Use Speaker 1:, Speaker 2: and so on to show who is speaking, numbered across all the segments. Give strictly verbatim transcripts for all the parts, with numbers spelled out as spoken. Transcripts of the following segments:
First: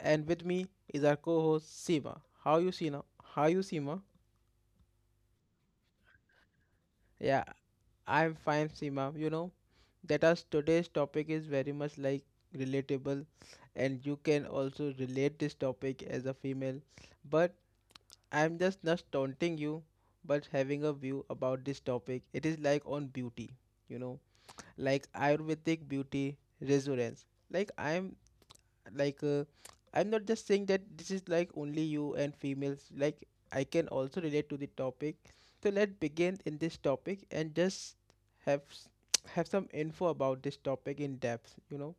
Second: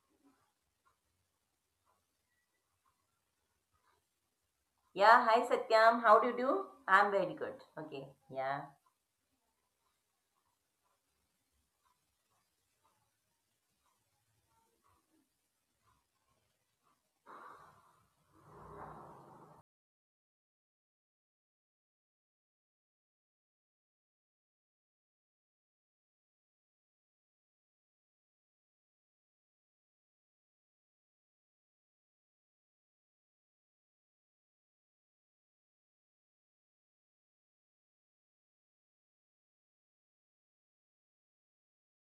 Speaker 1: and with me is our co-host Seema. How you Seema? How you Seema?
Speaker 2: Yeah, hi Satyam. How do you do? I'm very
Speaker 1: Yeah,
Speaker 2: good. Okay.
Speaker 1: I'm
Speaker 2: Yeah.
Speaker 1: fine Seema. You know that us today's topic is very much like relatable, and you can also relate this topic as a female. But I'm just not taunting you, but having a view about this topic. It is like on beauty, you know, like Ayurvedic beauty resurgence. Like I'm like uh, I'm not just saying that this is like only you and females like I can also relate to the topic. So let's begin in this topic and just have s- have some info about this topic in depth. You know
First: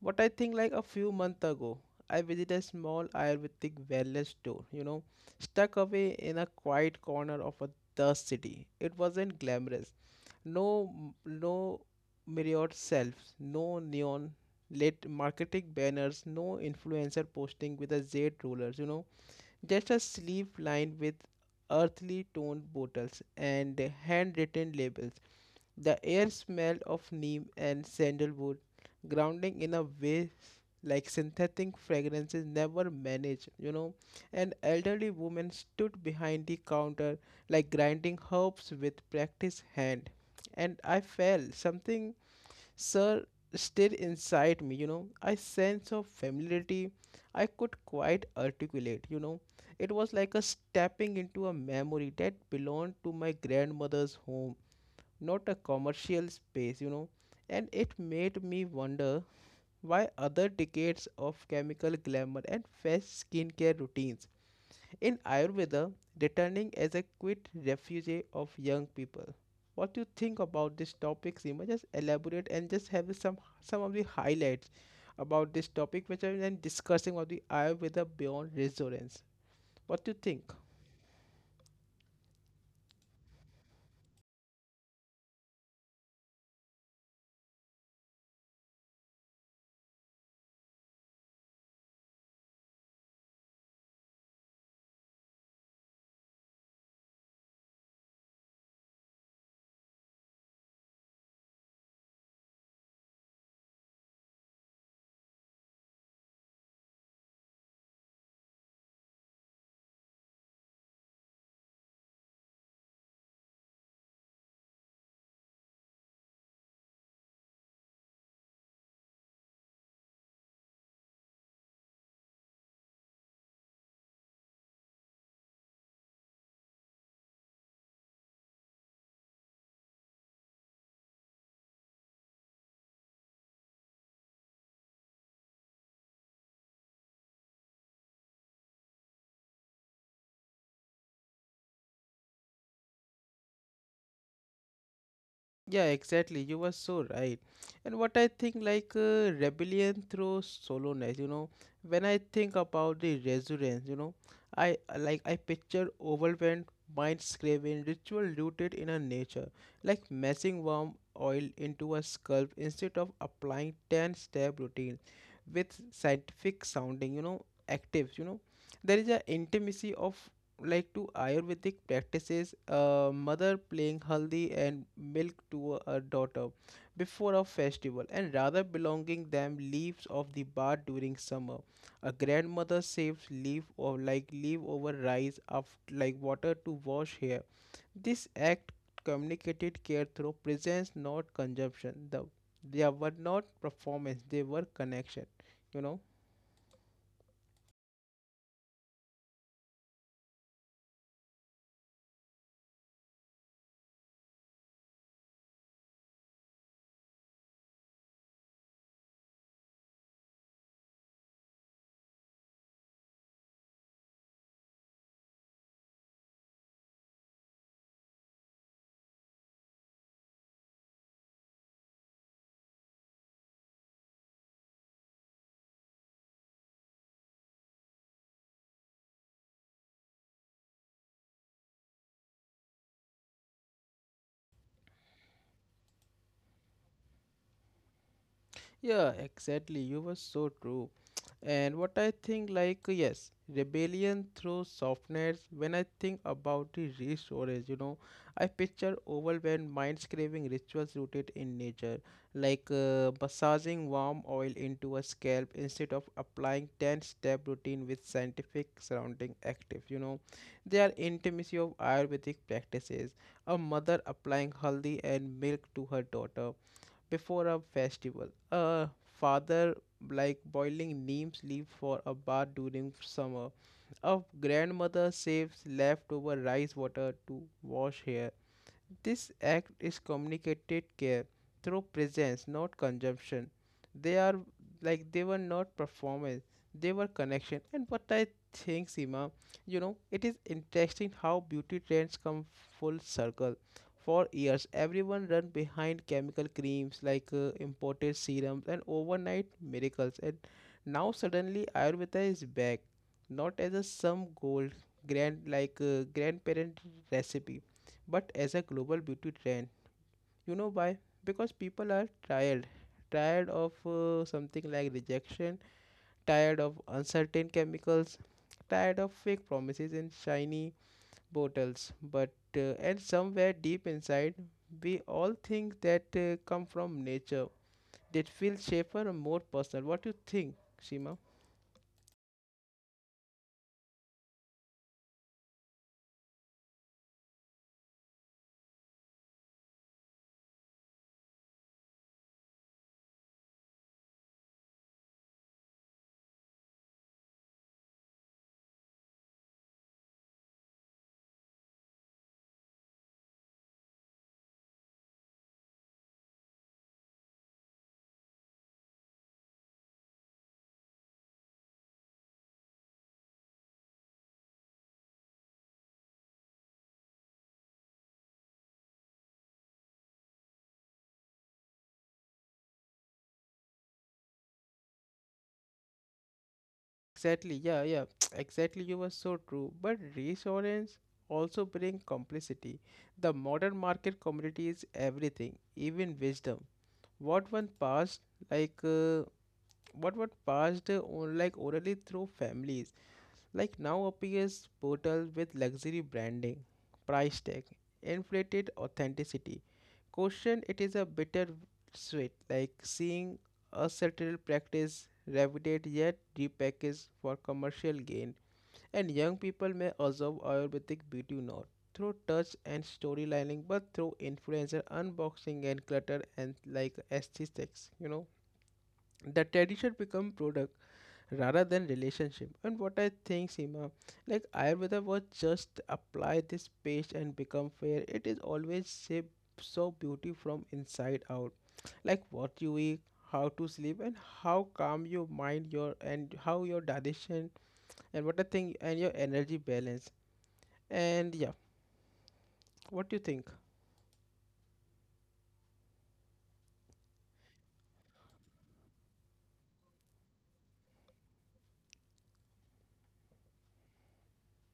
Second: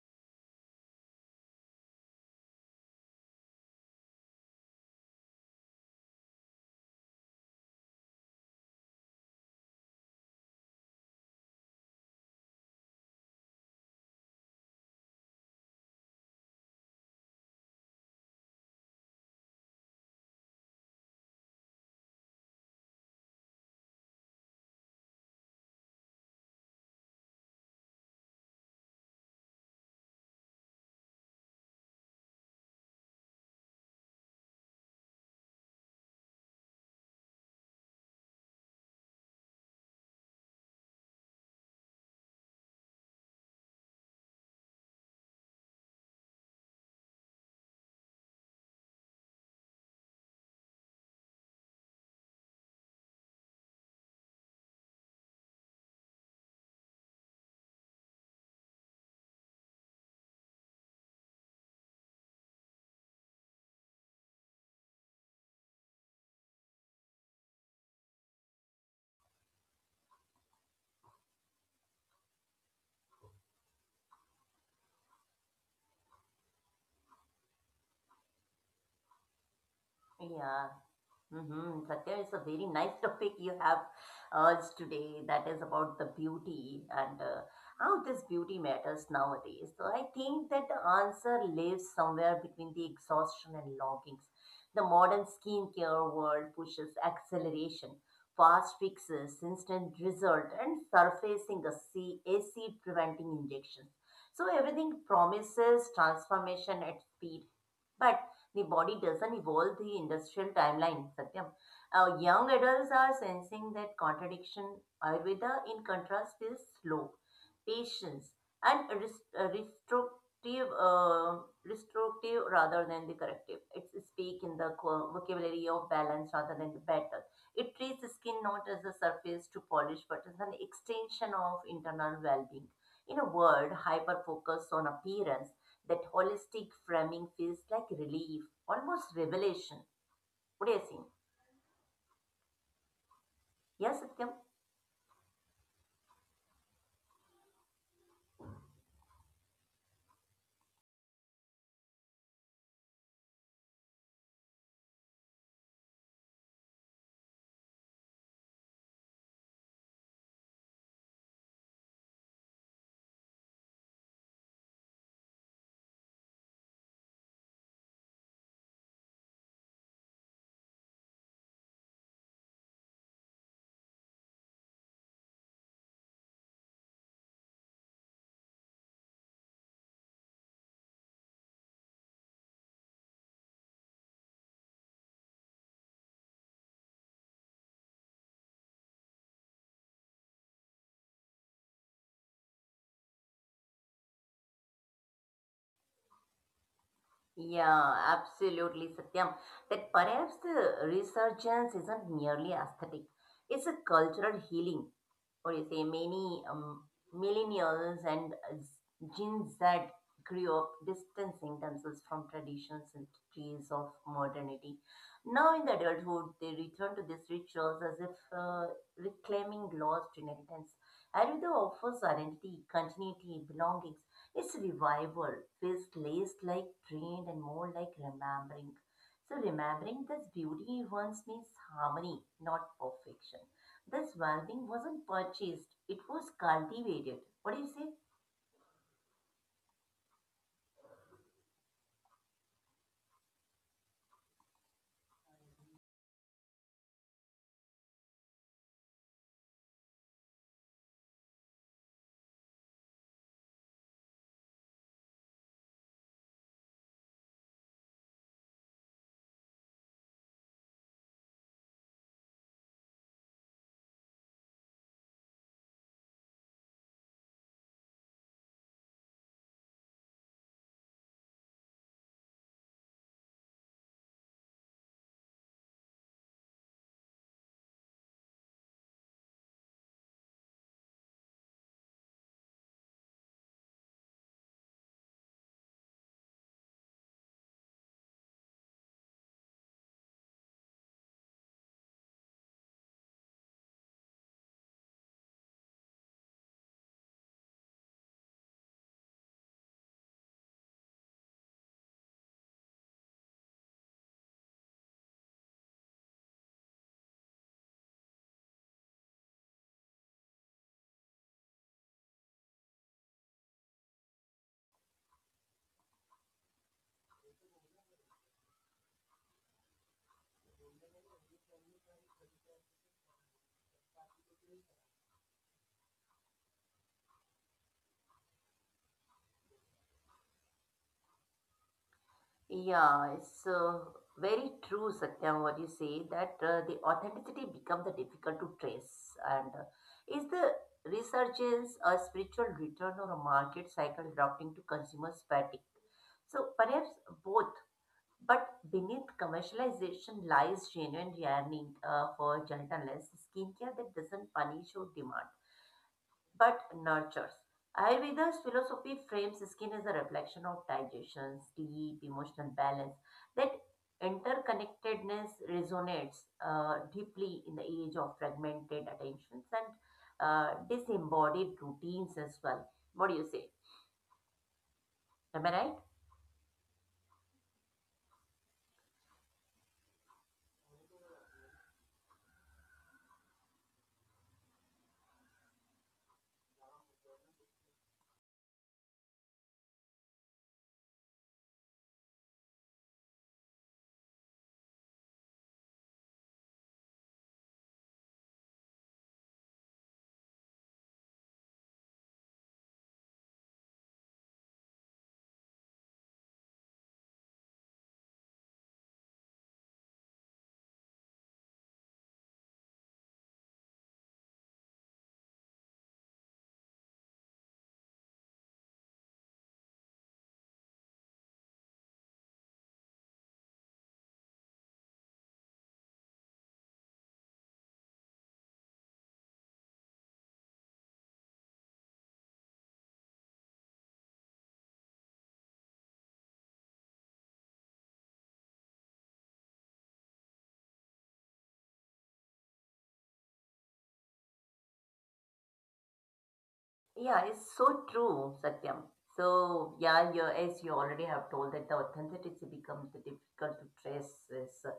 Speaker 1: what I think, like a few months ago I visited a small ayurvedic wellness store, you know, stuck away in a quiet corner of a the city. It wasn't glamorous, no, no myriad selves, no neon lit marketing banners, no influencer posting with a Z rulers, you know, just a sleeve lined with earthly toned bottles and handwritten labels. The air smelled of neem and sandalwood, grounding in a way like synthetic fragrances never manage, you know. An elderly woman stood behind the counter, like grinding herbs with practiced hand. And I felt something sir still inside me, you know, a sense of familiarity I could quite articulate, you know. It was like a stepping into a memory that belonged to my grandmother's home, not a commercial space, you know. And it made me wonder why other decades of chemical glamour and fast skincare routines in Ayurveda returning as a quit refugee of young people. What do you think about this topic, Seema? Just elaborate and just have some some of the highlights about this topic which I am been discussing about the Ayurveda beyond resonance. What do you think?
Speaker 2: Yeah. Mm-hmm. Satya, it's a very nice topic you have urged today. That is about the beauty and uh, how this beauty matters nowadays. So I think that the answer lives somewhere between the exhaustion and longings. The modern skincare world pushes acceleration, fast fixes, instant result, and surfacing a sea- acid preventing injections. So everything promises transformation at speed but the body doesn't evolve the industrial timeline, Satyam. Uh, young adults are sensing that contradiction. Ayurveda, in contrast, is slow, patience, and rest- uh, restrictive, uh, restrictive rather than the corrective. It's speak in the co- vocabulary of balance rather than the battle. It treats the skin not as a surface to polish, but as an extension of internal well-being. In a word, hyper focus on appearance that holistic framing feels like relief, almost revelation. What do you think? Yeah, Satyam?
Speaker 1: Yeah, exactly. You were so right. And what I think, like uh, rebellion through solowness, you know, when I think about the resurgence, you know, I uh, like I picture overwhelmed mind scraping ritual rooted in a nature, like messing warm oil into a scalp instead of applying ten step routine with scientific sounding, you know, actives, you know. There is a intimacy of like to Ayurvedic practices, a mother playing haldi and milk to a daughter before a festival, and rather belonging them leaves of the bar during summer. A grandmother saves leaf or like leaf over rice of like water to wash hair. This act communicated care through presence, not consumption. The, they were not performance; they were connection. You know.
Speaker 2: Yeah, absolutely, Satyam. That perhaps the resurgence isn't merely aesthetic, it's a cultural healing. What do you say, many um, millennials and uh, Gen Z grew up distancing themselves from traditional centuries of modernity. Now, in the adulthood, they return to these rituals as if uh, reclaiming lost inheritance. Ayurveda offers identity, continuity, belongings. Its revival feels less like drained and more like remembering. So, remembering this beauty once means harmony, not perfection. This welding wasn't purchased, it was cultivated. What do you say?
Speaker 1: Yeah, exactly. You were so true. And what I think, like, yes, rebellion through softness. When I think about the resource, you know, I picture overwhelmed minds craving rituals rooted in nature, like uh, massaging warm oil into a scalp instead of applying ten step routine with scientific surrounding active. You know, they are intimacy of Ayurvedic practices. A mother applying haldi and milk to her daughter before a festival. A father like boiling neem leaf for a bath during summer. A grandmother saves leftover rice water to wash hair. This act is communicated care through presence, not consumption. They are like they were not performance, they were connection. And what I think, Seema, you know, it is interesting how beauty trends come full circle. For years, everyone run behind chemical creams like uh, imported serums and overnight miracles. And now suddenly Ayurveda is back, not as a some gold grand like uh, grandparent recipe but as a global beauty trend. You know why? Because people are tired, tired of uh, something like rejection, tired of uncertain chemicals, tired of fake promises in shiny bottles. But uh, and somewhere deep inside, we all think that uh, come from nature. That feels safer and more personal. What do you think, Shima?
Speaker 2: Yeah, it's uh, very true, Satyam, what you say that uh, the authenticity become the difficult to trace. And uh, is the resurgence a spiritual return or a market cycle adapting to consumer's fatigue? So perhaps both, but beneath commercialization lies genuine yearning uh, for gentleness, skincare that doesn't punish or demand, but nurtures. Ayurveda's philosophy frames skin as a reflection of digestion, sleep, emotional balance. That interconnectedness resonates uh, deeply in the age of fragmented attentions and uh, disembodied routines as well. What do you say? Am I right?
Speaker 1: Exactly, yeah, yeah, exactly. You were so true. But reassurance also bring complicity. The modern market community is everything, even wisdom. What one passed, like uh, what one passed, uh, on, like orally through families, like now appears portal with luxury branding, price tag, inflated authenticity. Question it is a bitter sweet, like seeing a satirical practice revided yet repackaged for commercial gain. And young people may observe Ayurvedic beauty not through touch and storylining, but through influencer unboxing and clutter and like aesthetics. You know, the tradition become product rather than relationship. And what I think sima, like ayurveda was just apply this page and become fair it is always shape. So beauty from inside out, like what you eat, how to sleep and how calm your mind your and how your digestion, and what I think and your energy balance. And yeah, what do you think?
Speaker 2: Yeah, it's so true, Satyam. So, yeah, you, as you already have told that the authenticity becomes the difficult to trace as uh,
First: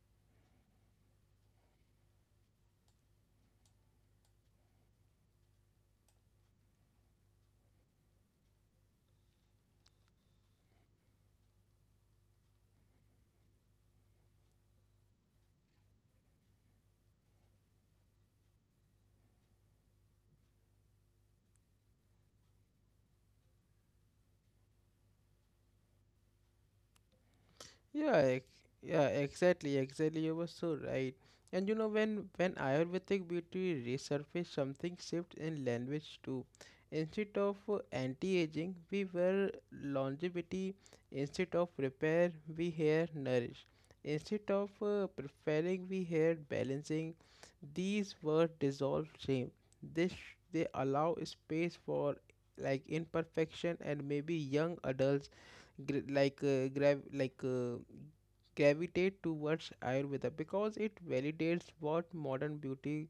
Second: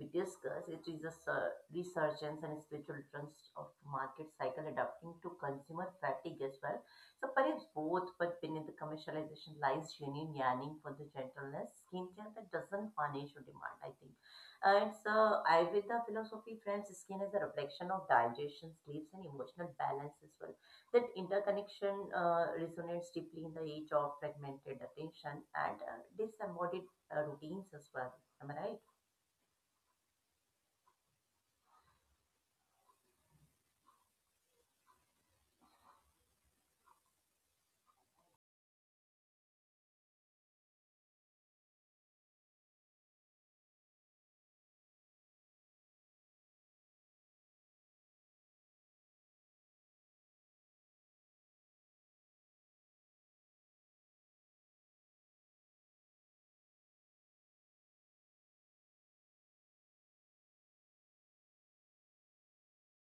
Speaker 2: we discussed. It is a sur- resurgence and spiritual trends of the market cycle adapting to consumer fatigue as well. So perhaps both, but beneath the commercialization lies genuine yearning for the gentleness, skincare that doesn't punish or demand, I think. And so Ayurveda philosophy frames skin as a reflection of digestion, sleeps, and emotional balance as well, that interconnection uh, resonates deeply in the age of fragmented attention and uh, disembodied uh, routines as well.
Speaker 1: Yeah,
Speaker 2: Am I
Speaker 1: ex-
Speaker 2: right?
Speaker 1: yeah, exactly, exactly. You were so right. And you know when when Ayurvedic beauty resurfaced, something shift in language too. Instead of uh, anti-aging, we were longevity. Instead of repair, we hear nourish. Instead of uh, preferring, we hear balancing. These words dissolve shame. This they allow space for like imperfection, and maybe young adults gr- like uh, grav like uh, gravitate towards Ayurveda because it validates what modern beauty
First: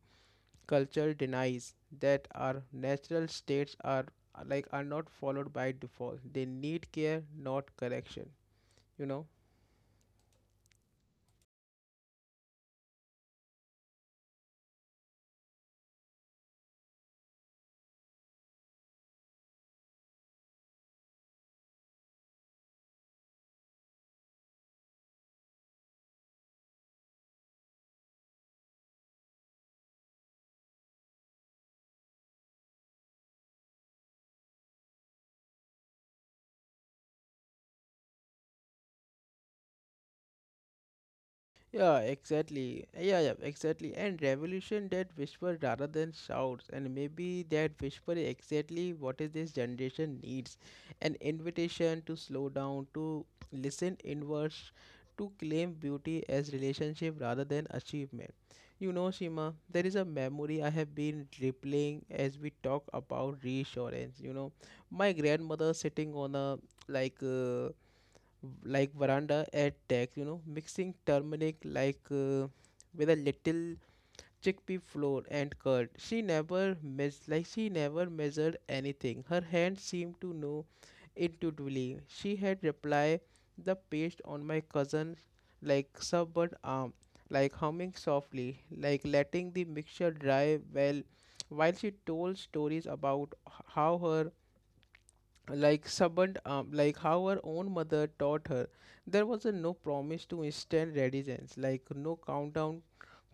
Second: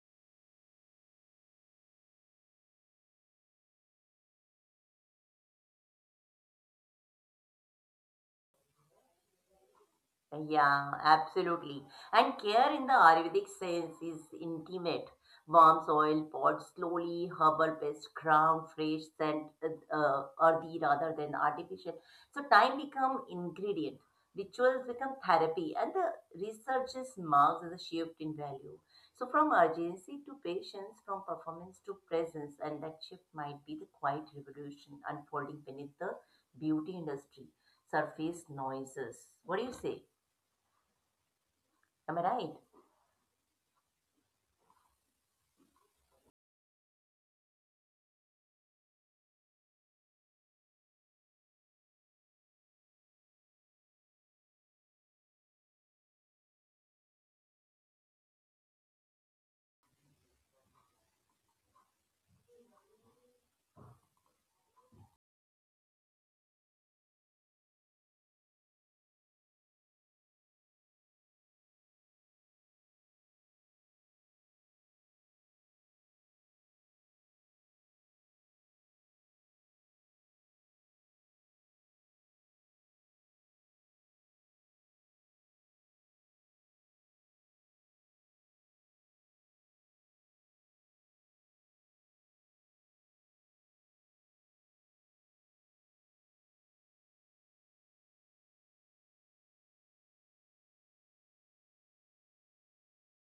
Speaker 1: culture denies, that our natural states are like are not followed by default. They need care, not correction. You know.
Speaker 2: Yeah, absolutely. And care in the Ayurvedic sense is intimate. Warm soil, pot slowly, herbal paste, ground, fresh scent, uh, earthy rather than artificial. So time become ingredient, rituals become therapy, and the researches marks as a shift in value. So from urgency to patience, from performance to presence, and that shift might be the quiet revolution unfolding beneath the beauty industry surface noises. What do you say?
Speaker 1: Yeah,
Speaker 2: Am I right?
Speaker 1: exactly. Yeah, yeah, exactly. And revolution that whisper rather than shouts, and maybe that whisper is exactly what is this generation needs, an invitation to slow down, to listen inwards, to claim beauty as relationship rather than achievement. You know, Shima, there is a memory I have been replaying as we talk about reassurance. You know, my grandmother sitting on a like. Uh, like veranda at deck, you know, mixing turmeric like uh, with a little chickpea flour and curd. She never mes- like she never measured anything. Her hand seemed to know intuitively. She had replied the paste on my cousin's like subvert arm, like humming softly, like letting the mixture dry well while she told stories about h- how her like someone um, like how her own mother taught her. There was a no promise to instant readiness, like no countdown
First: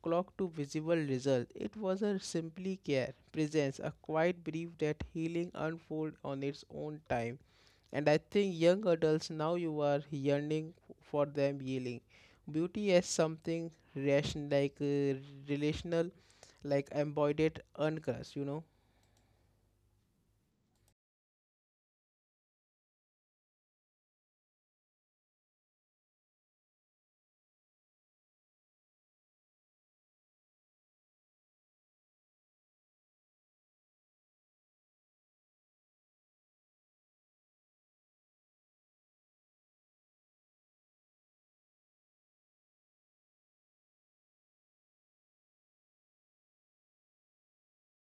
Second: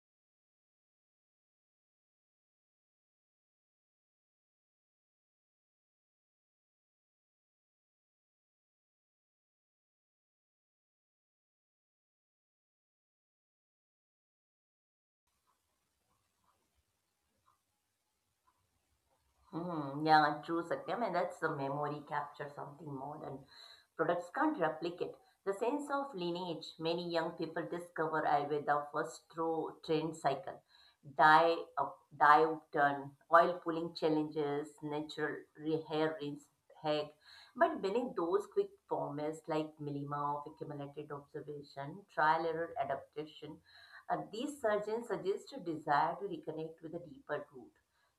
Speaker 1: clock to visible result. It was a simply care presence, a quiet belief that healing unfold on its own time. And I think young adults now you are yearning for them healing beauty as something rational, like uh, relational, like embodied uncrushed, you know.
Speaker 2: Hmm. Yeah, like true, Satyam. And that's the memory capture something modern. Products can't replicate. The sense of lineage many young people discover uh, with the first through trend cycle. Dye, up, dive turn, oil pulling challenges, natural re- hair rinse, hack. But beneath those quick formulas like milima of accumulated observation, trial error adaptation, uh, these surgeons suggest a desire to reconnect with a deeper root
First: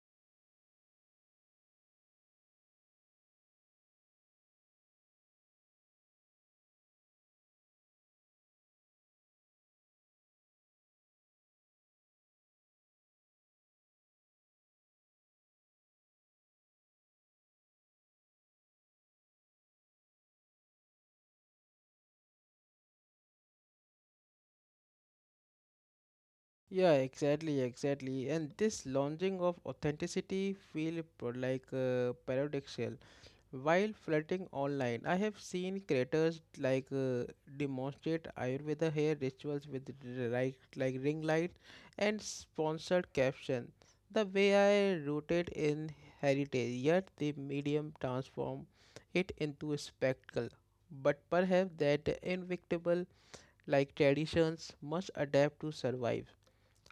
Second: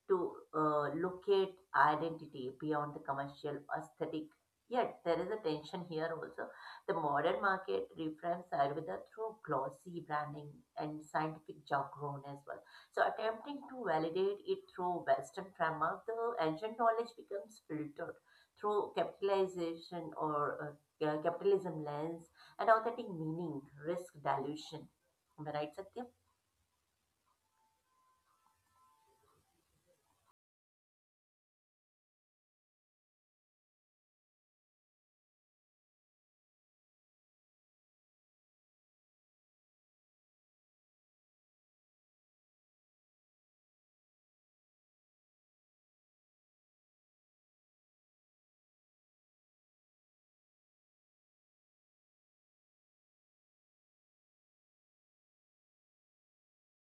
Speaker 2: to uh, locate identity beyond the commercial aesthetic. Yet there is a tension here also. The modern market reframes Ayurveda through glossy branding and scientific jargon as well. So attempting to validate it through Western framework, the ancient knowledge becomes filtered through capitalization or uh, capitalism lens and authentic meaning, risk dilution. Am I right, Satya?
Speaker 1: Yeah, exactly, exactly. And this launching of authenticity feel pro- like uh, paradoxical. While flirting online, I have seen creators like uh, demonstrate Ayurveda hair rituals with r- like like ring light and sponsored caption. The way I rooted in heritage, yet the medium transform it into a spectacle. But perhaps that inevitable, like traditions must adapt to survive.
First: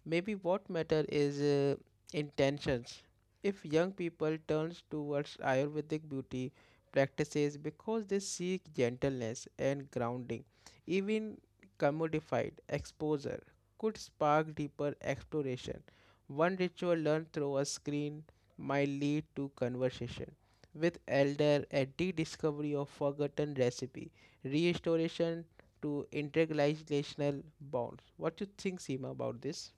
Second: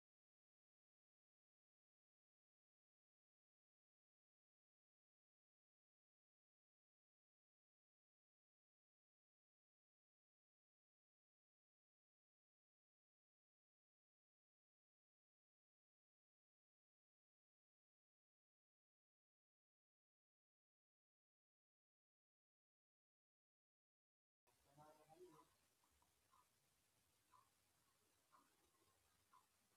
Speaker 1: Maybe what matter is uh, intentions. If young people turns towards Ayurvedic beauty practices because they seek gentleness and grounding, even commodified exposure could spark deeper exploration. One ritual learned through a screen might lead to conversation with elder, a rediscovery of forgotten recipe, restoration to intergenerational bonds. What you think, Seema, about this?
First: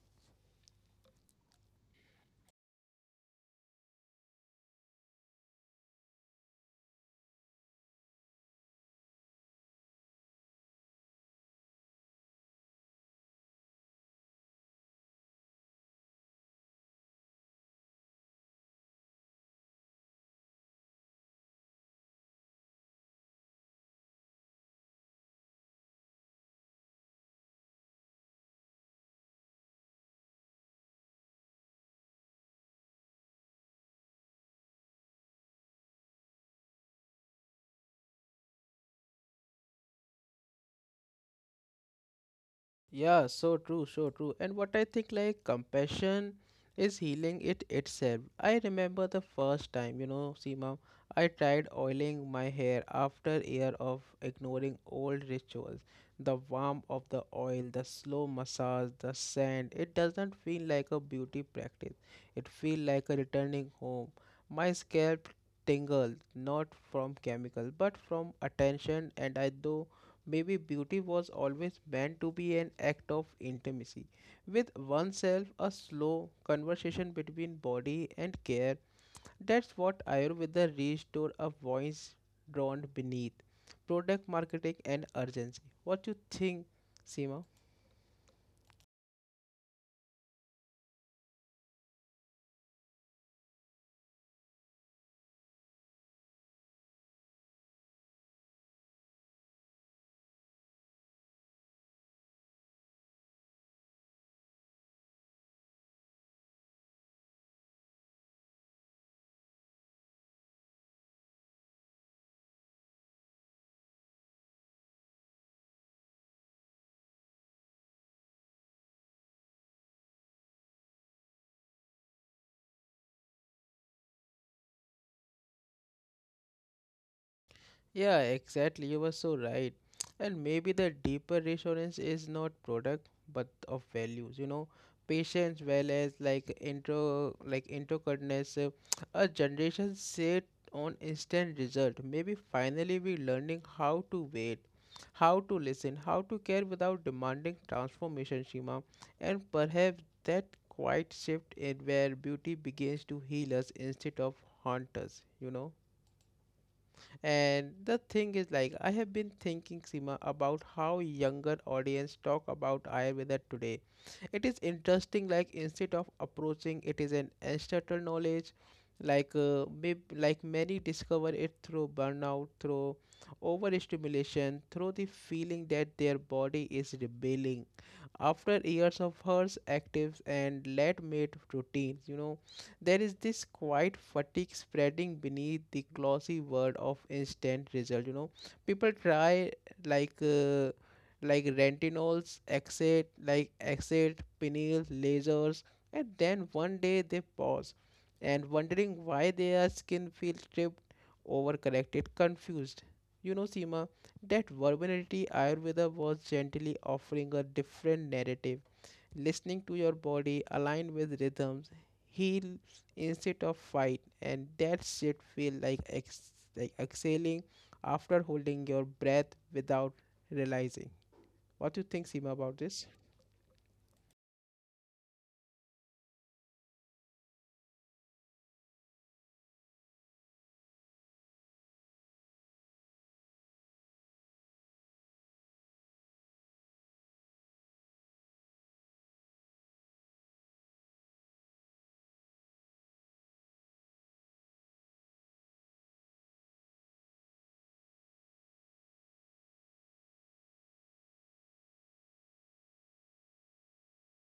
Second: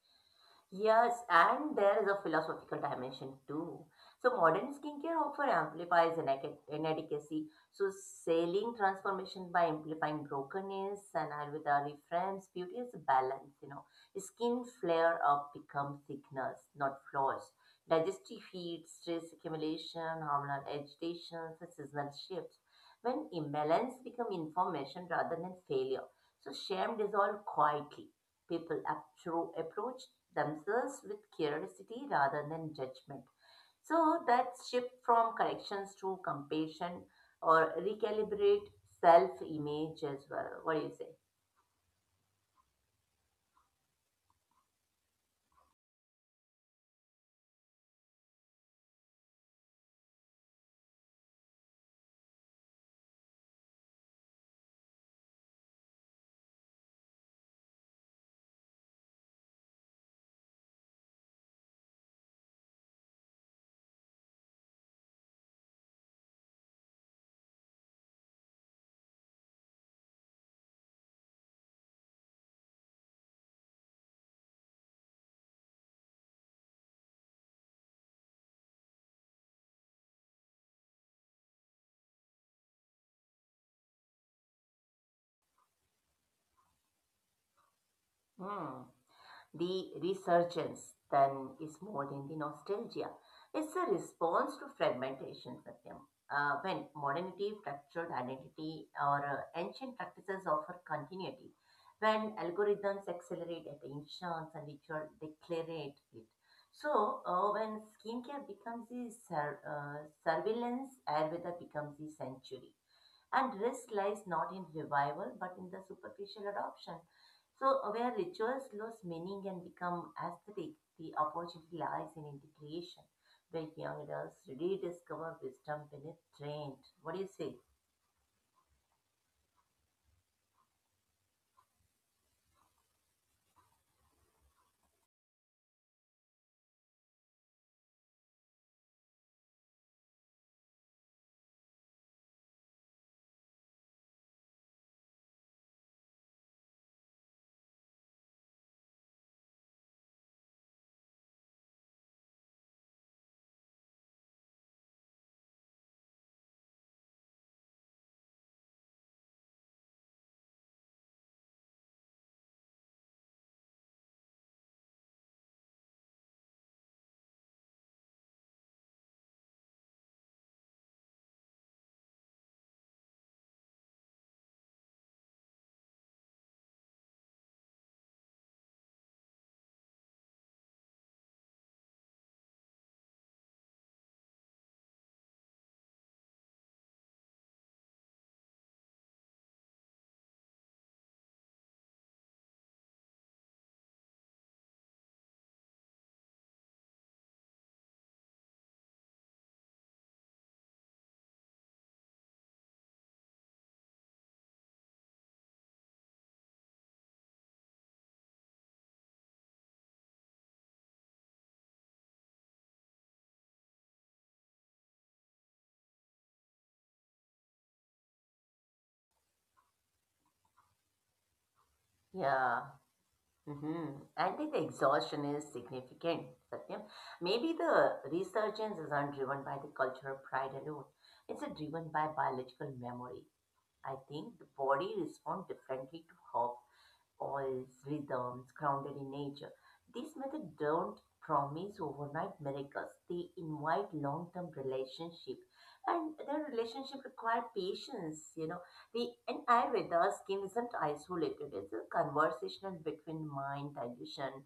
Speaker 2: Yes, and there is a philosophical dimension too. So modern skincare often amplifies inadequ- inadequacy. So selling transformation by amplifying brokenness and Ayurveda reframes beauty as a balance, you know. Skin flare up becomes thickness, not flaws. Digestive heat, stress accumulation, hormonal agitation, and seasonal shifts. When imbalance become information rather than failure. So shame dissolve quietly, people appro- approach themselves with curiosity rather than judgment. So that shift from corrections to compassion or recalibrate self image as well. What do you say?
Speaker 1: Yeah, so true, so true. And what I think, like, compassion is healing it itself. I remember the first time, you know, Seema, I tried oiling my hair after year of ignoring old rituals. The warmth of the oil, the slow massage, the scent, it doesn't feel like a beauty practice. It feels like a returning home. My scalp tingled, not from chemicals, but from attention, and I do. Maybe beauty was always meant to be an act of intimacy with oneself, a slow conversation between body and care. That's what Ayurveda restored, a voice drowned beneath product marketing and urgency. What you think, Seema?
Speaker 2: Hmm. The resurgence, then, is more than the nostalgia. It's a response to fragmentation, Satyam. Uh, when modernity fractured identity or uh, ancient practices offer continuity, when algorithms accelerate attention and ritual declarate it. So, uh, when skincare becomes the sur- uh, surveillance, Ayurveda becomes the sanctuary. And risk lies not in revival, but in the superficial adoption. So, where rituals lose meaning and become aesthetic, the opportunity lies in integration, where young adults rediscover wisdom beneath trained. What do you say?
Speaker 1: Yeah, exactly. You were so right. And maybe the deeper reassurance is not product but of values, you know, patience, well as like intro, like introcordness. Uh, a generation set on instant result. Maybe finally we're learning how to wait, how to listen, how to care without demanding transformation, Shima. And perhaps that quiet shift in where beauty begins to heal us instead of haunt us, you know. And the thing is, like, I have been thinking, Sima, about how younger audience talk about Ayurveda today. It is interesting, like, instead of approaching it is an ancestral knowledge, like, uh, may, like many discover it through burnout, through overstimulation, through the feeling that their body is rebelling. After years of harsh active and lead made routines, you know, there is this quiet fatigue spreading beneath the glossy word of instant result. You know, people try like uh, like retinols, exit, like exit, pineal, lasers, and then one day they pause and wondering why their skin feels stripped, overcorrected, confused. You know, Seema, that vulnerability Ayurveda was gently offering a different narrative, listening to your body, align with rhythms, heal instead of fight, and that shit feel like ex- like exhaling after holding your breath without realizing. What do you think, Seema,
Speaker 2: Yeah.
Speaker 1: about this?
Speaker 2: Mm-hmm. I think the exhaustion is significant, Satyam. Maybe the resurgence is not driven by the cultural pride alone. It's a driven by biological memory. I think the body responds differently to hope oils, rhythms grounded in nature. This method don't promise overnight miracles. They invite long-term relationship, and their relationship require patience. You know, the and Ayurveda scheme isn't isolated. It's a conversational between mind, digestion,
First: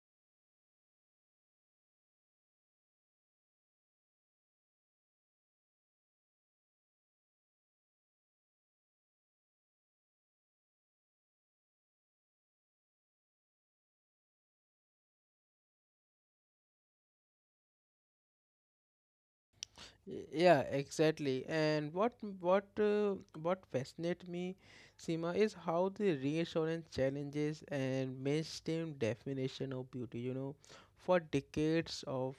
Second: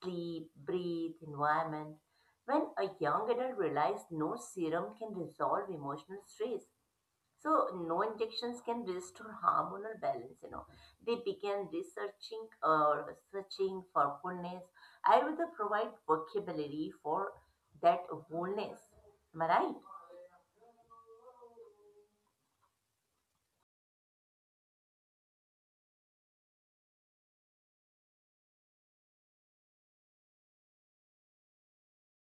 Speaker 2: sleep, breathe, environment. When a young adult realizes no serum can resolve emotional stress, so no injections can restore hormonal balance, you know. They began researching or searching for fullness. Ayurveda provide vocabulary for that wholeness. Am I right?
Speaker 1: Y- Yeah, exactly. And what what uh, what fascinates me, Seema, is how the reassurance challenges and mainstream definition of beauty. You know, for decades of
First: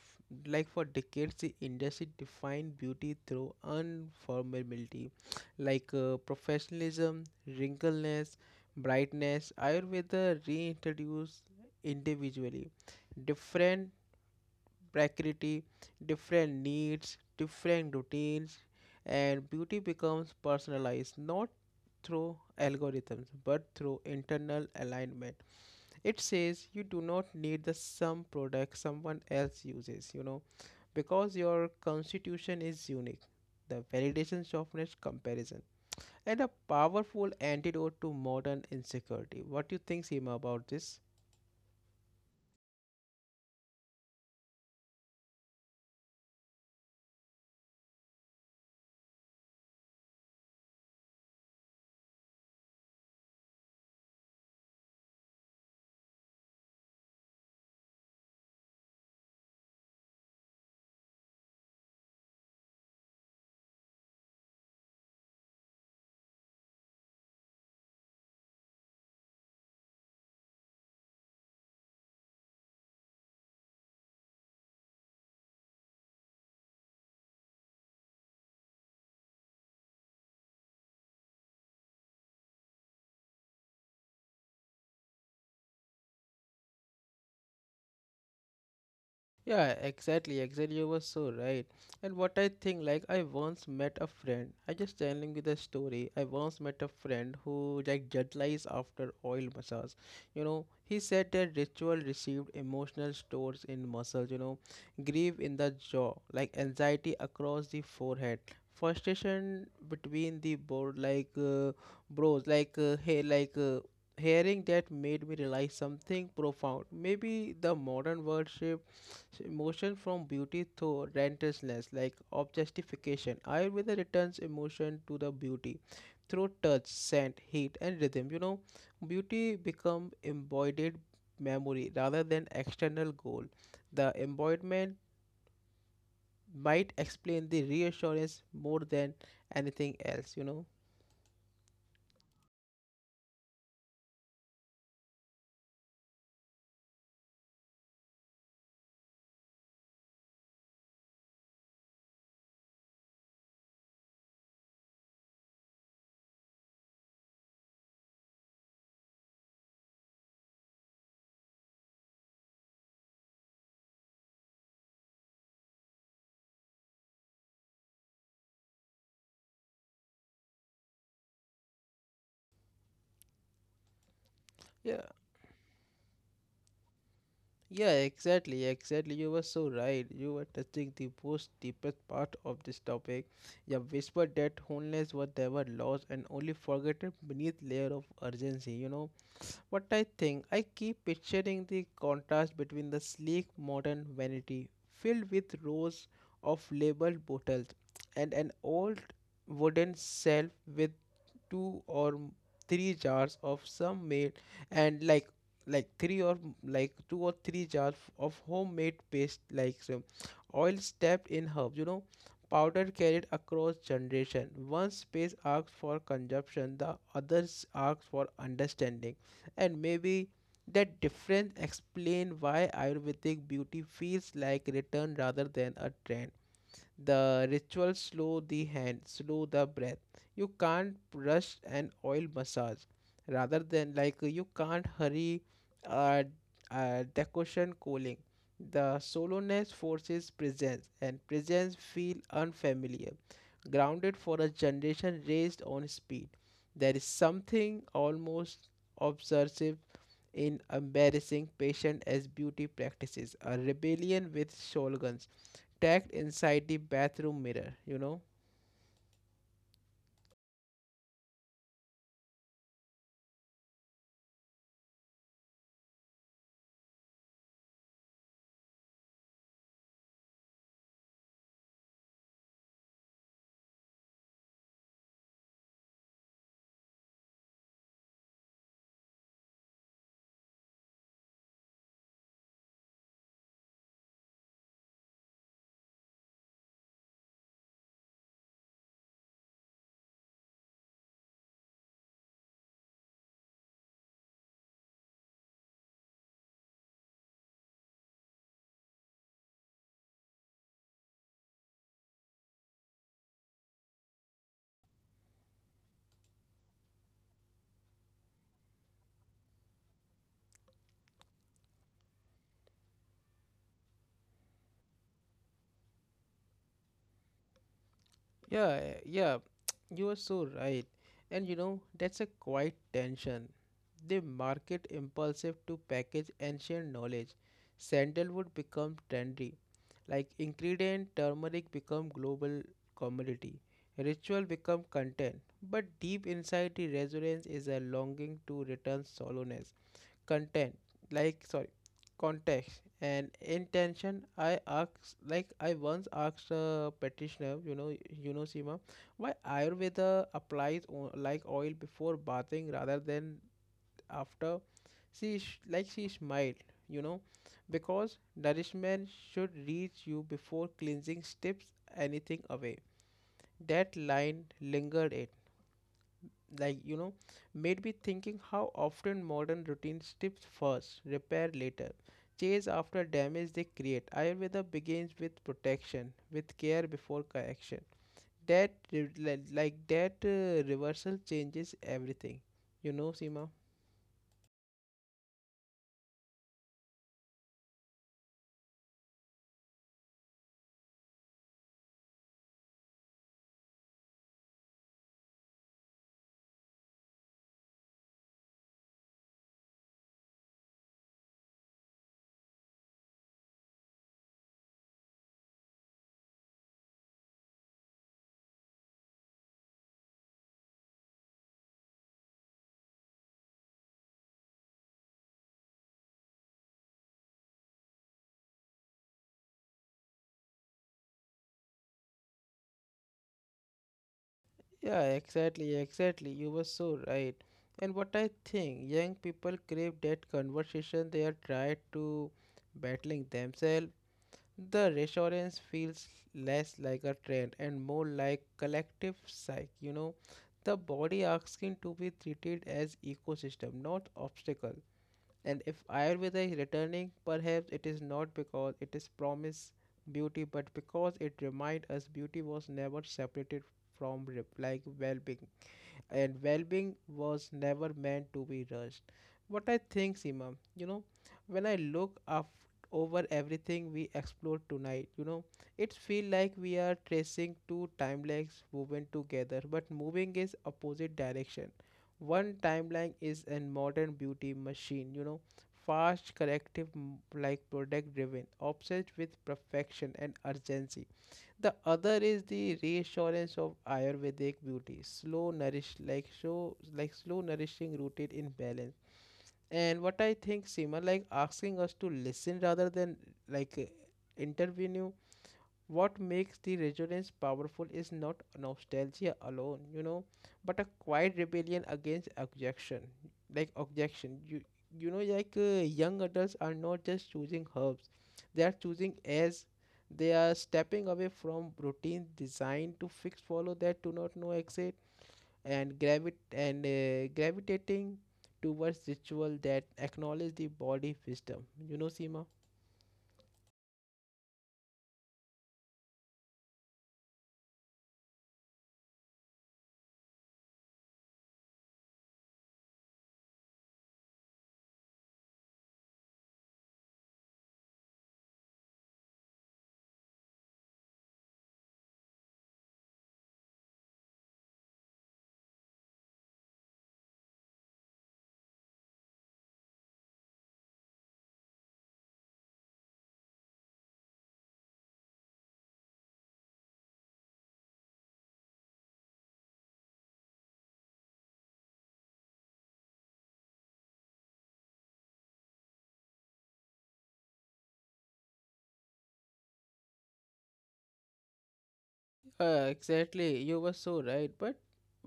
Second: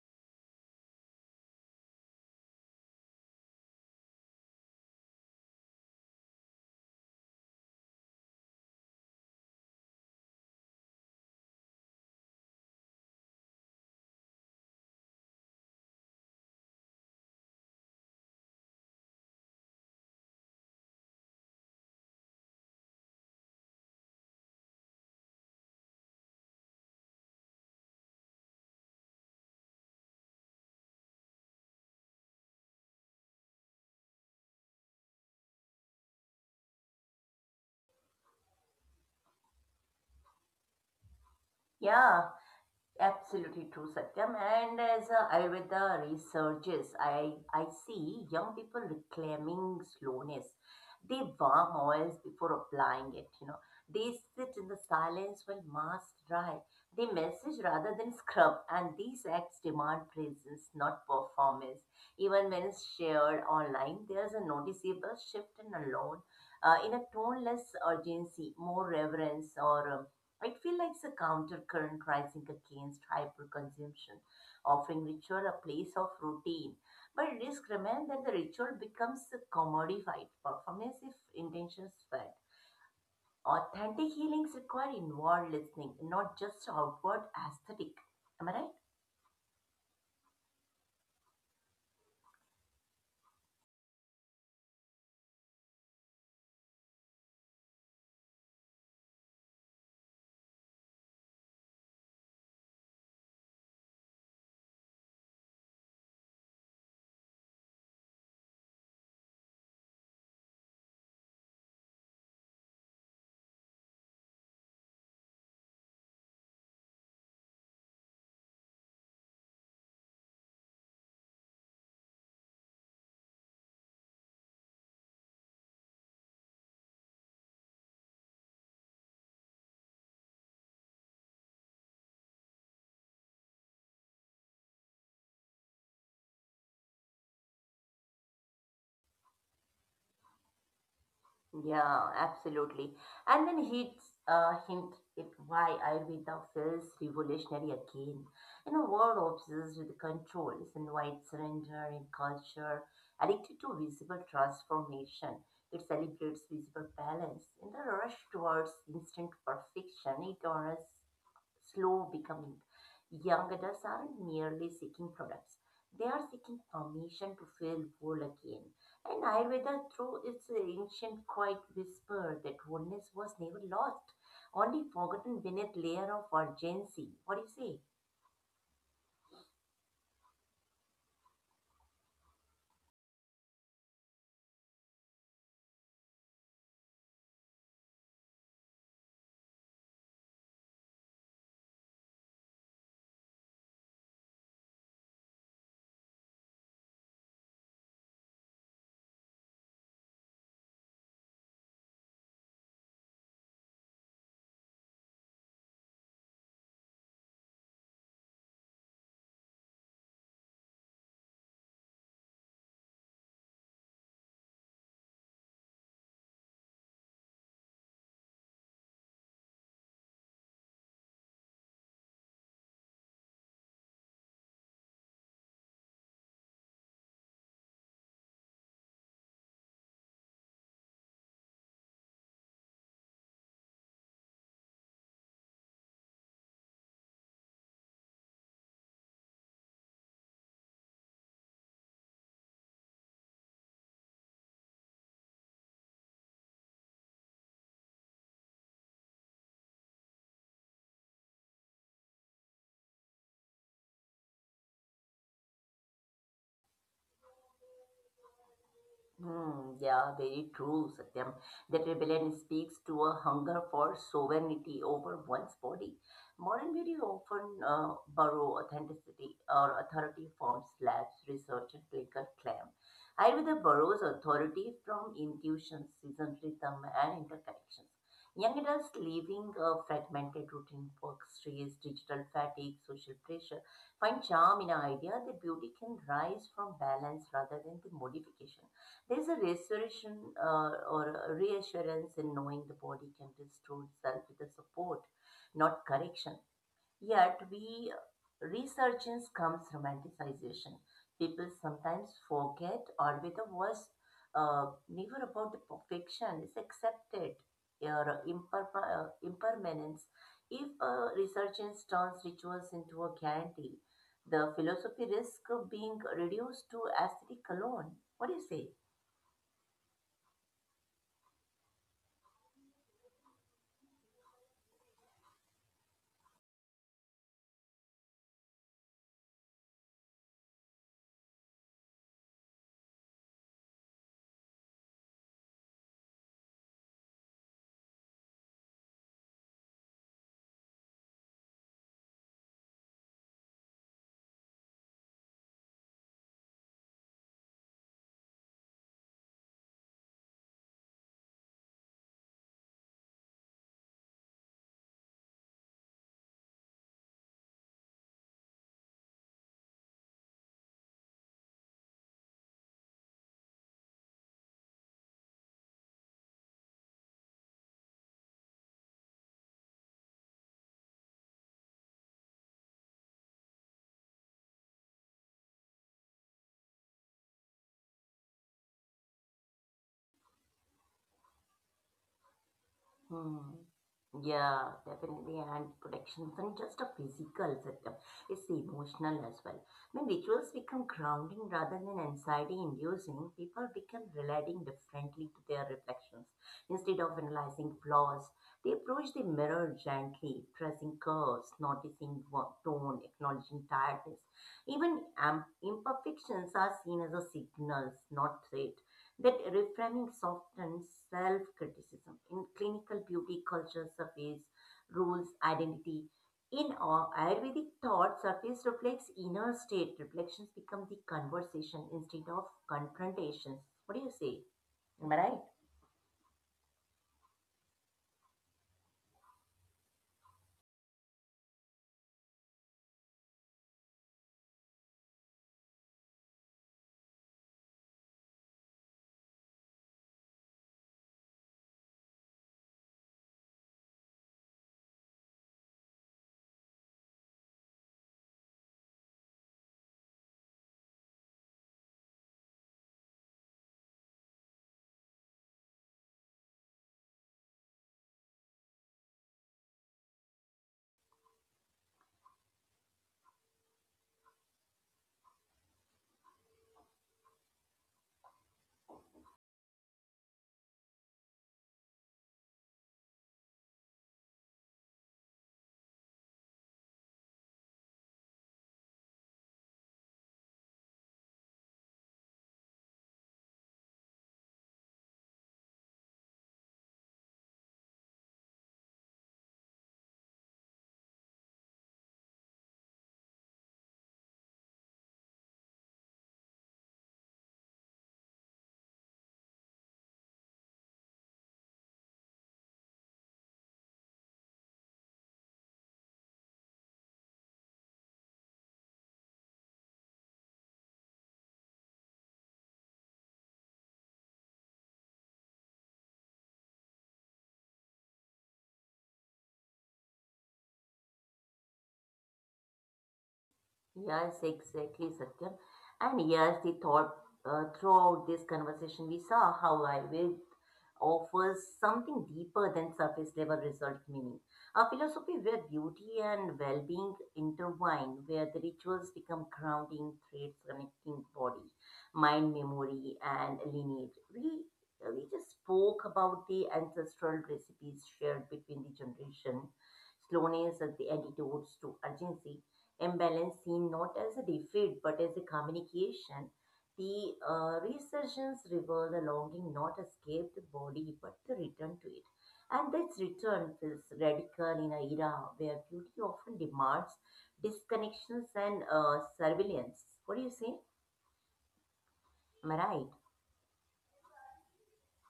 Speaker 1: like for decades, the industry defined beauty through unformality, like uh, professionalism, wrinkleness, brightness. Ayurveda reintroduced individually, different precarity, different needs, different routines, and beauty becomes personalized not through algorithms but through internal alignment. It says you do not need the sum product someone else uses, you know, because your constitution is unique. The validation softness comparison and a powerful antidote to modern insecurity. What do you think, Seema, about this?
Speaker 2: Yeah, absolutely true, Satyam. And as uh, Ayurveda resurges, I, I see young people reclaiming slowness. They warm oils before applying it, you know. They sit in the silence while masks dry. They message rather than scrub. And these acts demand presence, not performance. Even when shared online, there's a noticeable shift in alone, uh, in a toneless urgency, more reverence or um, I feel like it's a countercurrent rising against hyperconsumption, offering ritual a place of routine. But risk remains that the ritual becomes commodified performance if intentions fed. Authentic healings require inward listening, not just outward aesthetic. Am I right?
Speaker 1: Yeah, exactly, exactly. You were so right. And what I think, like, I once met a friend. I just telling you the story. I once met a friend who like jet lies after oil massage. You know, he said that ritual received emotional stores in muscles. You know, grief in the jaw, like anxiety across the forehead, frustration between the board, like uh, bros, like uh, hey, like. Uh, Hearing that made me realize something profound. Maybe the modern world shift so emotion from beauty through relentlessness, like objectification. Ayurveda returns emotion to the beauty through touch, scent, heat, and rhythm. You know, beauty become embodied memory rather than external goal. The embodiment might explain the reassurance more than anything else. You know.
Speaker 2: Yeah, absolutely. And then he's uh, hint it why Ayurveda feels revolutionary again. In a world obsessed with control, it's invite surrender in culture, addicted to visible transformation. It celebrates visible balance. In the rush towards instant perfection, it honors slow becoming. Young adults aren't merely seeking products, they are seeking permission to feel whole again. And Ayurveda, through its ancient quiet whisper that wholeness was never lost, only
Speaker 1: Yeah.
Speaker 2: forgotten beneath layer of urgency. What do you say?
Speaker 1: Yeah, exactly, exactly. You were so right. You were touching the most deepest part of this topic. You whispered that homeless were they lost and only forgotten beneath layer of urgency. You know what I think? I keep picturing the contrast between the sleek modern vanity filled with rows of labeled bottles and an old wooden shelf with two or m- three jars of some made and like like three or m- like two or three jars of homemade paste like so, oil steeped in herbs, you know, powder carried across generation. One space asks for consumption, the others asks for understanding, and maybe that difference explain why ayurvedic beauty feels like return rather than a trend. The ritual slow the hand, slow the breath. You can't rush an oil massage. Rather than like you can't hurry uh, uh, decoction cooling. The solowness forces presence, and presence feel unfamiliar, grounded for a generation raised on speed. There is something almost obsessive in embarrassing patient as beauty practices, a rebellion with shotguns tagged inside the bathroom mirror, you know?
Speaker 2: Hmm, yeah, very true, Satyam. That rebellion speaks to a hunger for sovereignty over one's body. Modern beauty often uh, borrow authenticity or authority from slabs, research, and clinical claim. Ayurveda borrows authority from intuition, season rhythm, and interconnections. Young adults living a fragmented routine, work stress, digital fatigue, social pressure, find charm in an idea that beauty can rise from balance rather than the modification. There's a restoration uh, or a reassurance in knowing the body can restore itself with the support, not correction. Yet, we resurgence comes romanticization. People sometimes forget, or with the worst, uh, never about the perfection is accepted or imper- uh, impermanence. If a resurgence turns rituals into a guarantee, the philosophy risk being reduced to aesthetic alone. What do you say?
Speaker 1: Yeah, yeah, you are so right. And you know, that's a quiet tension. They market impulsive to package ancient knowledge. Sandalwood become trendy. Like ingredient, turmeric become global commodity. Ritual become content. But deep inside the resonance is a longing to return solo content, like sorry, context and intention. I asked like i once asked a practitioner, you know. You know, Sima, why Ayurveda applies o- like oil before bathing rather than after? She sh- like she smiled, you know, because nourishment should reach you before cleansing strips anything away. That line lingered. It like you know made me thinking how often modern routines tips first, repair later, chase after damage they create. Ayurveda begins with protection, with care before correction. That re- li- like that uh, reversal changes everything, you know,
Speaker 2: Hmm.
Speaker 1: Seema.
Speaker 2: Yeah, definitely. And protection isn't just a physical system, it's emotional as well. When rituals become grounding rather than anxiety inducing, people become relating differently to their reflections. Instead of analyzing flaws, they approach the mirror gently, pressing curves, noticing wo- tone, acknowledging tiredness. Even um, imperfections are seen as a signals, not threat, that reframing softens self-criticism. In clinical beauty culture surface rules identity. In our Ayurvedic thought, surface reflects inner state. Reflections become the conversation instead of confrontations. What do you say?
Speaker 1: Yeah,
Speaker 2: Am I right?
Speaker 1: exactly, exactly, you were so right. And what I think, young people crave that conversation. They are tried to battling themselves. The reassurance feels less like a trend and more like collective psych, you know, the body asking to be treated as ecosystem, not obstacle. And if Ayurveda is returning, perhaps it is not because it is promised beauty, but because it reminds us beauty was never separated from re- like well-being, and well-being was never meant to be rushed. What I think, Seema, you know, when I look up over everything we explored tonight, you know, it feels like we are tracing two timelines woven together, but moving is opposite direction. One timeline is a modern beauty machine, you know, fast, corrective, m- like product driven, obsessed with perfection and urgency. The other is the reassurance of Ayurvedic beauty, slow nourish like show like slow nourishing rooted in balance. And what I think, Seema, like asking us to listen rather than like uh, intervene. What makes the resonance powerful is not nostalgia alone, you know, but a quiet rebellion against objection. Like objection, you you know, like uh, young adults are not just choosing herbs; they are choosing as they are stepping away from routine designed to fix follow that do not know exit, and gravit and uh, gravitating towards ritual that acknowledge the body wisdom. You know, Seema.
Speaker 2: Yes, exactly, Satyam. And yes, the thought uh, throughout this conversation, we saw how Ayurveda offers something deeper than surface level result meaning. A philosophy where beauty and well being intertwine, where the rituals become grounding threads connecting body, mind, memory, and lineage. We, we just spoke about the ancestral recipes shared between the generation, slowness as the antidotes to urgency, imbalance seen not as a defeat but as a communication. The uh, resurgence revealed a longing not escaped the body but the return to it. And this return feels radical in an era where beauty often demands disconnections and uh, surveillance. What do you say? Am I
Speaker 1: Uh,
Speaker 2: right?
Speaker 1: exactly. You were so right. But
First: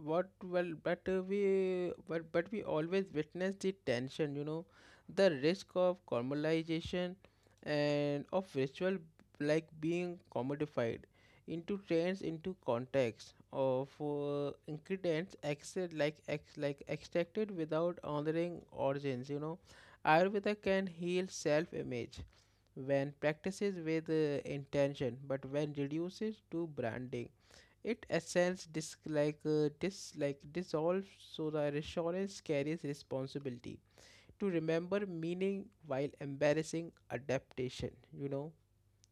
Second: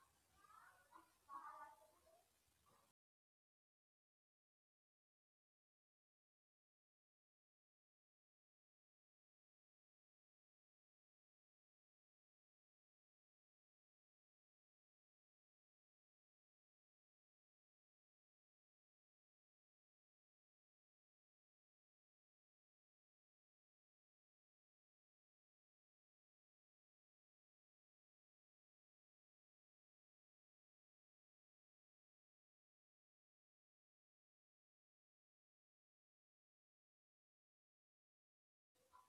Speaker 1: what well, but uh, we but but we always witness the tension. You know, the risk of caramelization and of ritual like being commodified into trends, into context of uh, ingredients exit like ex like extracted without honoring origins. You know, Ayurveda can heal self-image when practices with uh, intention, but when reduces to branding it ascends dis- like uh, dis- like dissolves, so the reassurance carries responsibility to remember meaning while embarrassing adaptation. You know,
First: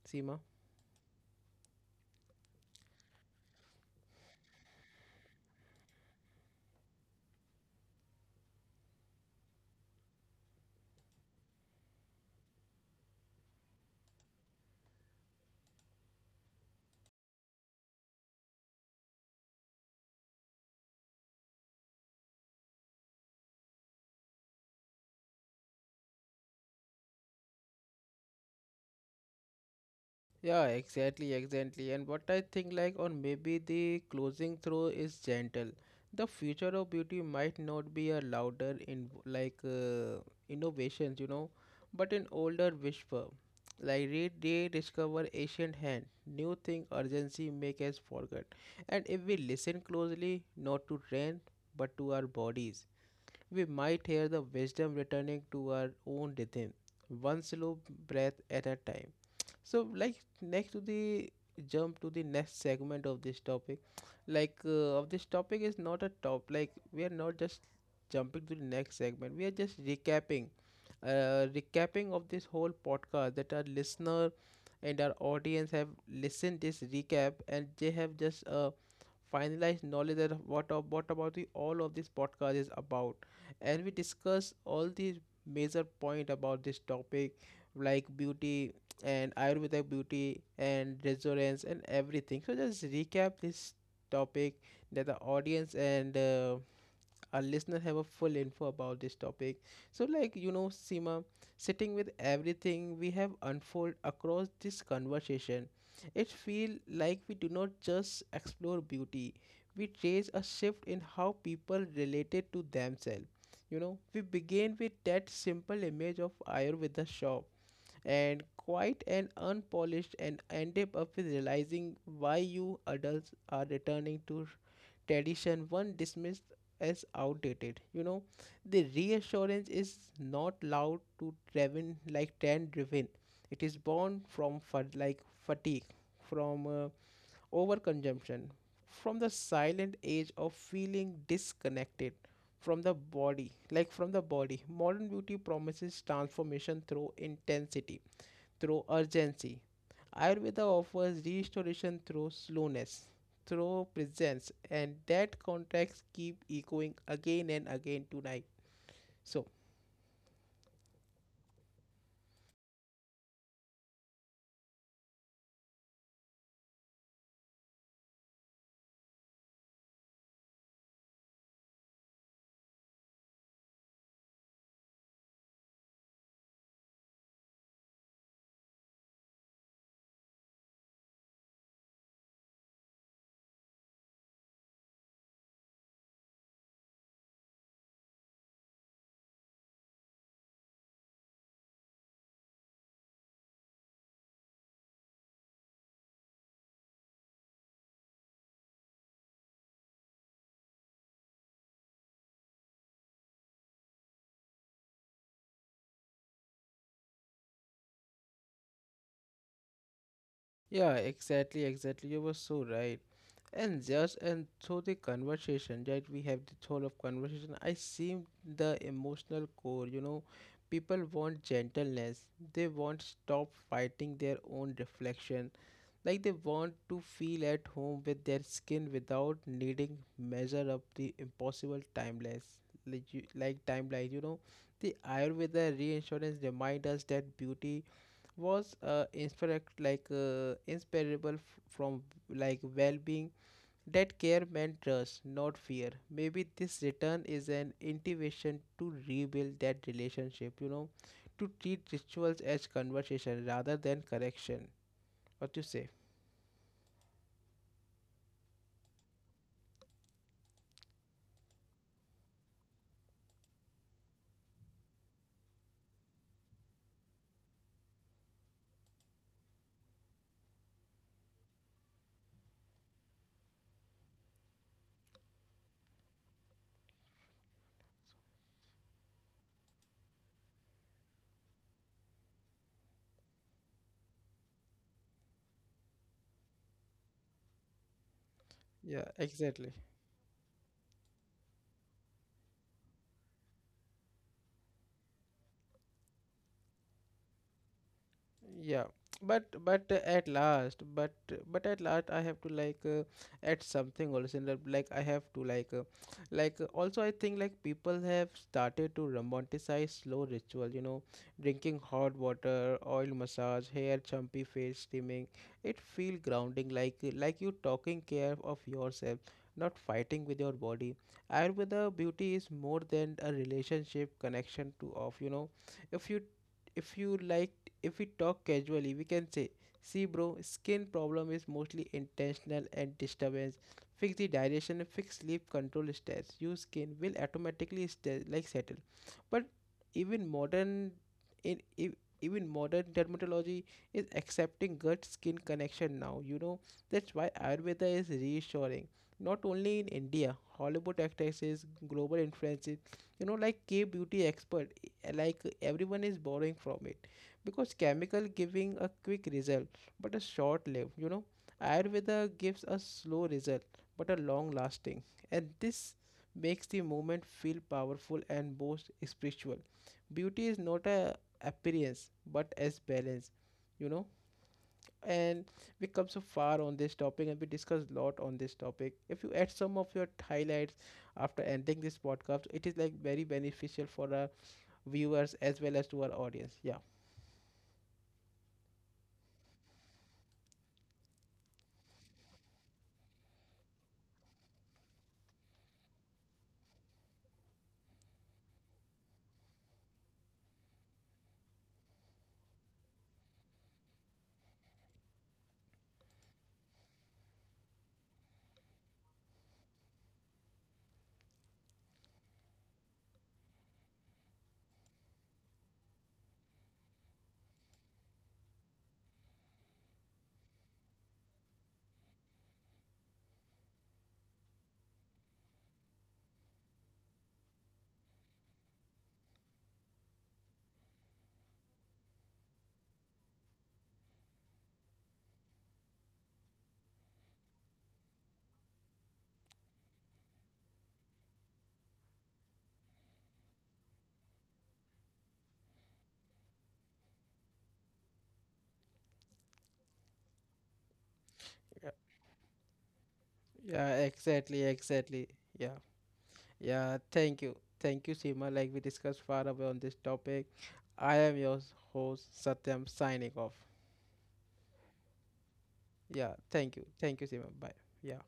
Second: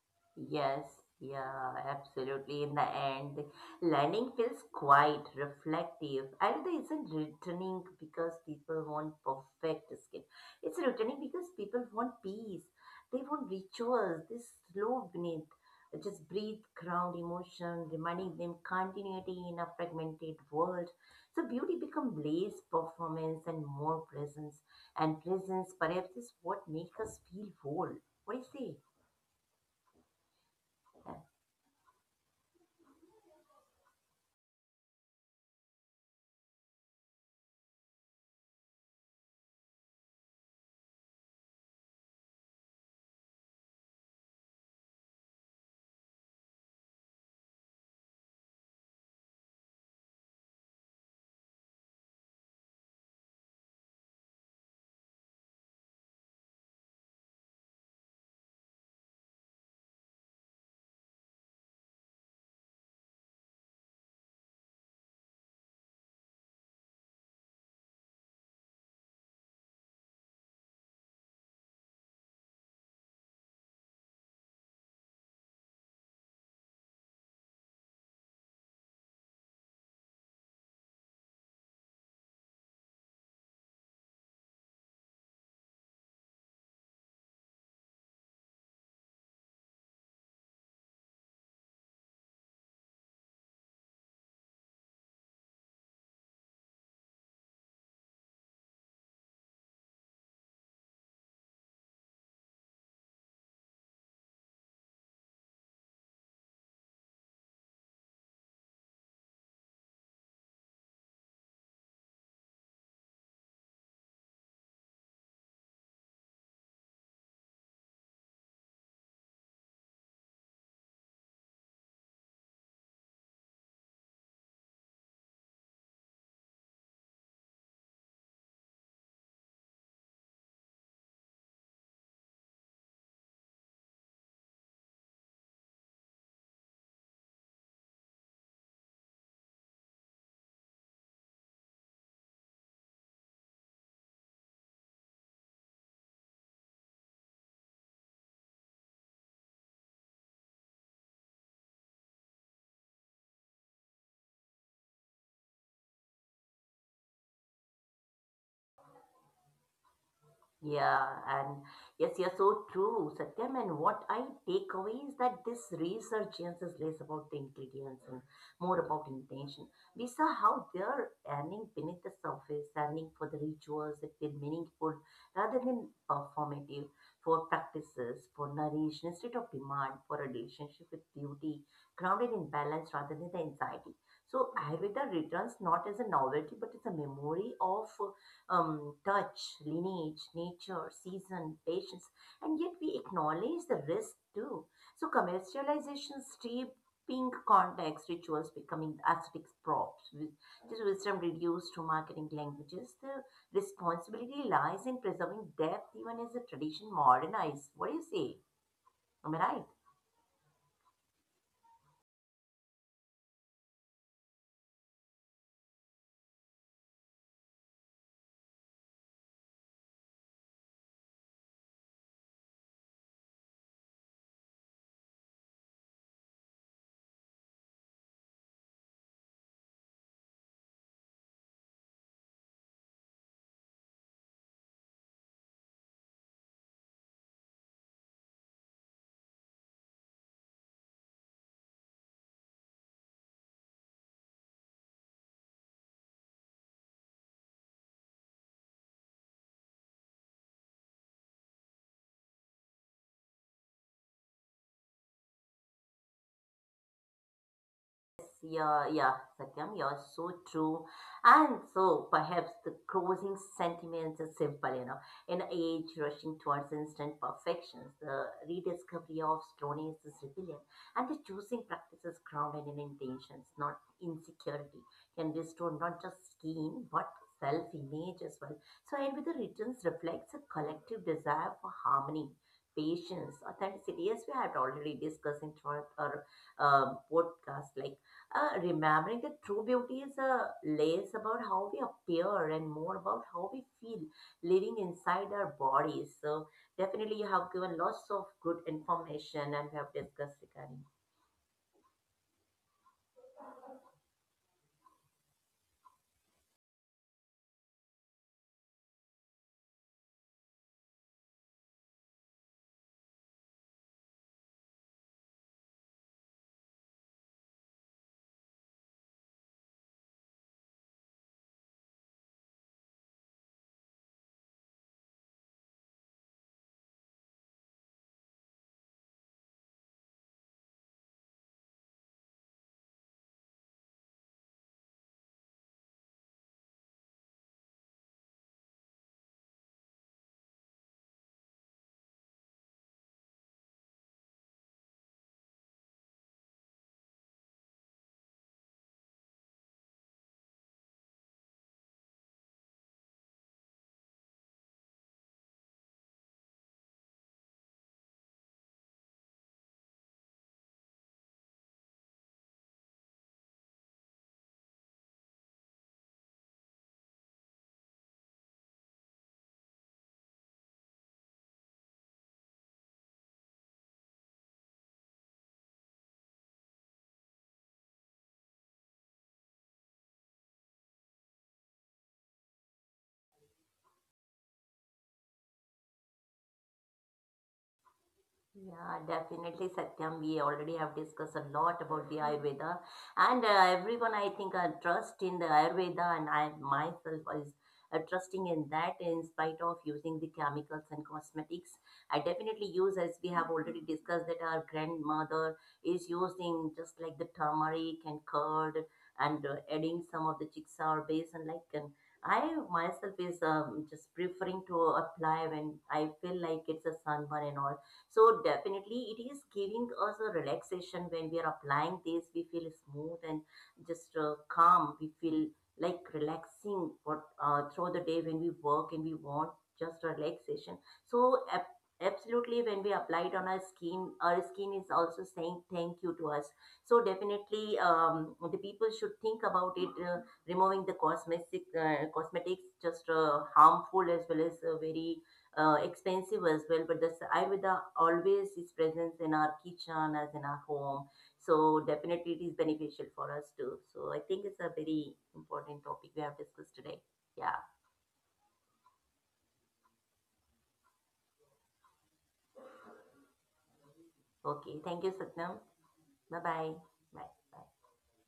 Speaker 1: Seema.
Speaker 2: Yes, yeah, absolutely. In the end, learning feels quite reflective, and it isn't returning because people want perfect skill. It's returning because people want peace. They want rituals. They slow beneath, just breathe, ground emotion, reminding them continuity in a fragmented world. So beauty becomes less performance and more presence. And presence, perhaps, is what makes us feel whole. What do you say?
Speaker 1: Yeah, exactly, exactly. And what I think, like, or maybe the closing through is gentle. The future of beauty might not be a louder in like uh, innovations, you know, but an older whisper. Like re rediscover ancient hand, new thing urgency make us forget. And if we listen closely, not to trend, but to our bodies, we might hear the wisdom returning to our own rhythm, one slow breath at a time. So like next to the jump to the next segment of this topic, like uh, of this topic is not a top, like we are not just jumping to the next segment, we are just recapping, uh, recapping of this whole podcast that our listener and our audience have listened this recap, and they have just uh, finalized knowledge that what of what about the all of this podcast is about, and we discuss all these major point about this topic, like beauty and Ayurvedic beauty and resonance and everything. So just recap this topic that the audience and uh, our listener have a full info about this topic. So like you know, Seema, sitting with everything we have unfold across this conversation, it feel like we do not just explore beauty. We trace a shift in how people related to themselves. You know, we begin with that simple image of Ayurveda shop and quite an unpolished, and ended up with realizing why you adults are returning to tradition one dismissed as outdated. You know, the reassurance is not loud to driven like trend driven. It is born from fat- like fatigue, from uh, overconsumption, from the silent age of feeling disconnected from the body, like from the body modern beauty promises transformation through intensity, through urgency. Ayurveda offers restoration through slowness, through presence, and that context keep echoing again and again tonight. So,
Speaker 2: Yeah, and yes, you're so true, Satyam. And what I take away is that this research is less about the ingredients and more about intention. We saw how they're earning beneath the surface, earning for the rituals that feel meaningful rather than performative, for practices, for nourishment instead of demand, for a relationship with beauty, grounded in balance rather than the anxiety. So Ayurveda returns not as a novelty but as a memory of um, touch, lineage, nature, season, patience, and yet we acknowledge the risk too. So commercialization, stripping context, rituals becoming aesthetic props, with this wisdom reduced to marketing languages. The responsibility lies in preserving depth even as the tradition modernized. What do you say? Am I right?
Speaker 1: yeah, exactly, exactly. You were so right. And just and through the conversation that we have the whole of conversation, I see the emotional core, you know. People want gentleness. They want stop fighting their own reflection. Like they want to feel at home with their skin without needing measure up the impossible timeless, like, you- like timeline, you know. The Ayurveda reinsurance remind us that beauty was uh, inspired like uh, inseparable f- from like well-being, that care meant trust not fear. Maybe this return is an invitation to rebuild that relationship, you know, to treat rituals as conversation rather than correction. What you say?
Speaker 2: Yes, yeah, yeah, Satyam, you're so true. And so perhaps the closing sentiment is simple, you know, in age rushing towards instant perfections, the rediscovery of slowness is rebellion, and the choosing practices grounded in intentions, not insecurity, can restore not just skin but self-image as well. So, and with the returns reflects a collective desire for harmony. Patience, authenticity, as we had already discussed in throughout our um, podcast, like uh,
Speaker 1: Yeah,
Speaker 2: remembering that true
Speaker 1: exactly.
Speaker 2: beauty is uh, less about how we appear and more about how we feel living inside our bodies. So, definitely, you have given lots of good
Speaker 1: Yeah,
Speaker 2: information
Speaker 1: but
Speaker 2: and we have
Speaker 1: but uh, at
Speaker 2: discussed
Speaker 1: last
Speaker 2: regarding.
Speaker 1: but but at last I have to like uh, add something also in the- like I have to like uh, like uh, also I think like people have started to romanticize slow ritual, you know, drinking hot water, oil massage, hair chumpy, face steaming. It feel grounding, like uh, like you talking care of yourself, not fighting with your body. Ayurveda beauty is more than a relationship connection to, of, you know. If you if you like If we talk casually, we can say, see bro, skin problem is mostly intentional and disturbance. Fix the digestion, fix sleep, control stress. Your skin will automatically stay like settle. But even modern in e- even modern dermatology is accepting gut skin connection now. You know, that's why Ayurveda is reassuring. Not only in India, Hollywood actresses, global influences, you know, like K beauty expert, eh, like everyone is borrowing from it because chemical giving a quick result but a short lived, you know. Ayurveda gives a slow result but a long lasting, and this makes the movement feel powerful and both spiritual. Beauty is not a appearance but as balance, you know. And we come so far on this topic and we discuss a lot on this topic. If you add some of your highlights after ending this podcast, it is like very beneficial for our viewers as well as to our audience. Yeah.
Speaker 2: Yeah, definitely, Satyam. We already have discussed a lot about the Ayurveda, and uh, everyone I think uh, trust in the Ayurveda, and I myself is uh, trusting in that. In spite of using the chemicals and cosmetics, I definitely use, as we have already discussed, that our grandmother is using just like the turmeric and curd, and uh, adding some of the chicksaw base and like. And I myself is um, just preferring to apply when I feel like it's a sunburn and all, so definitely it is giving us a relaxation when we are applying this. We feel smooth and just uh, calm. We feel like relaxing what uh, through the day when we work and we want just relaxation. So ab- absolutely when we apply it on our skin, our skin is also saying thank you to us. So definitely um, the people should think about it. Uh, removing the cosmetic uh, cosmetics just uh, harmful as well as uh, very uh, expensive as well, but the Ayurveda always is present in our kitchen as in our home. So definitely it is beneficial for us too.
Speaker 1: Yeah,
Speaker 2: So I think
Speaker 1: exactly,
Speaker 2: it's a very
Speaker 1: exactly. Yeah,
Speaker 2: important topic we have discussed
Speaker 1: yeah.
Speaker 2: today.
Speaker 1: Thank you,
Speaker 2: Yeah.
Speaker 1: thank you, Seema. Like we discussed far away on this topic, I am your host Satyam signing off.
Speaker 2: Okay. Thank you, Satnam.
Speaker 1: Yeah,
Speaker 2: Bye-bye.
Speaker 1: thank you, thank you,
Speaker 2: Bye.
Speaker 1: Seema.
Speaker 2: Bye.
Speaker 1: Bye. Yeah.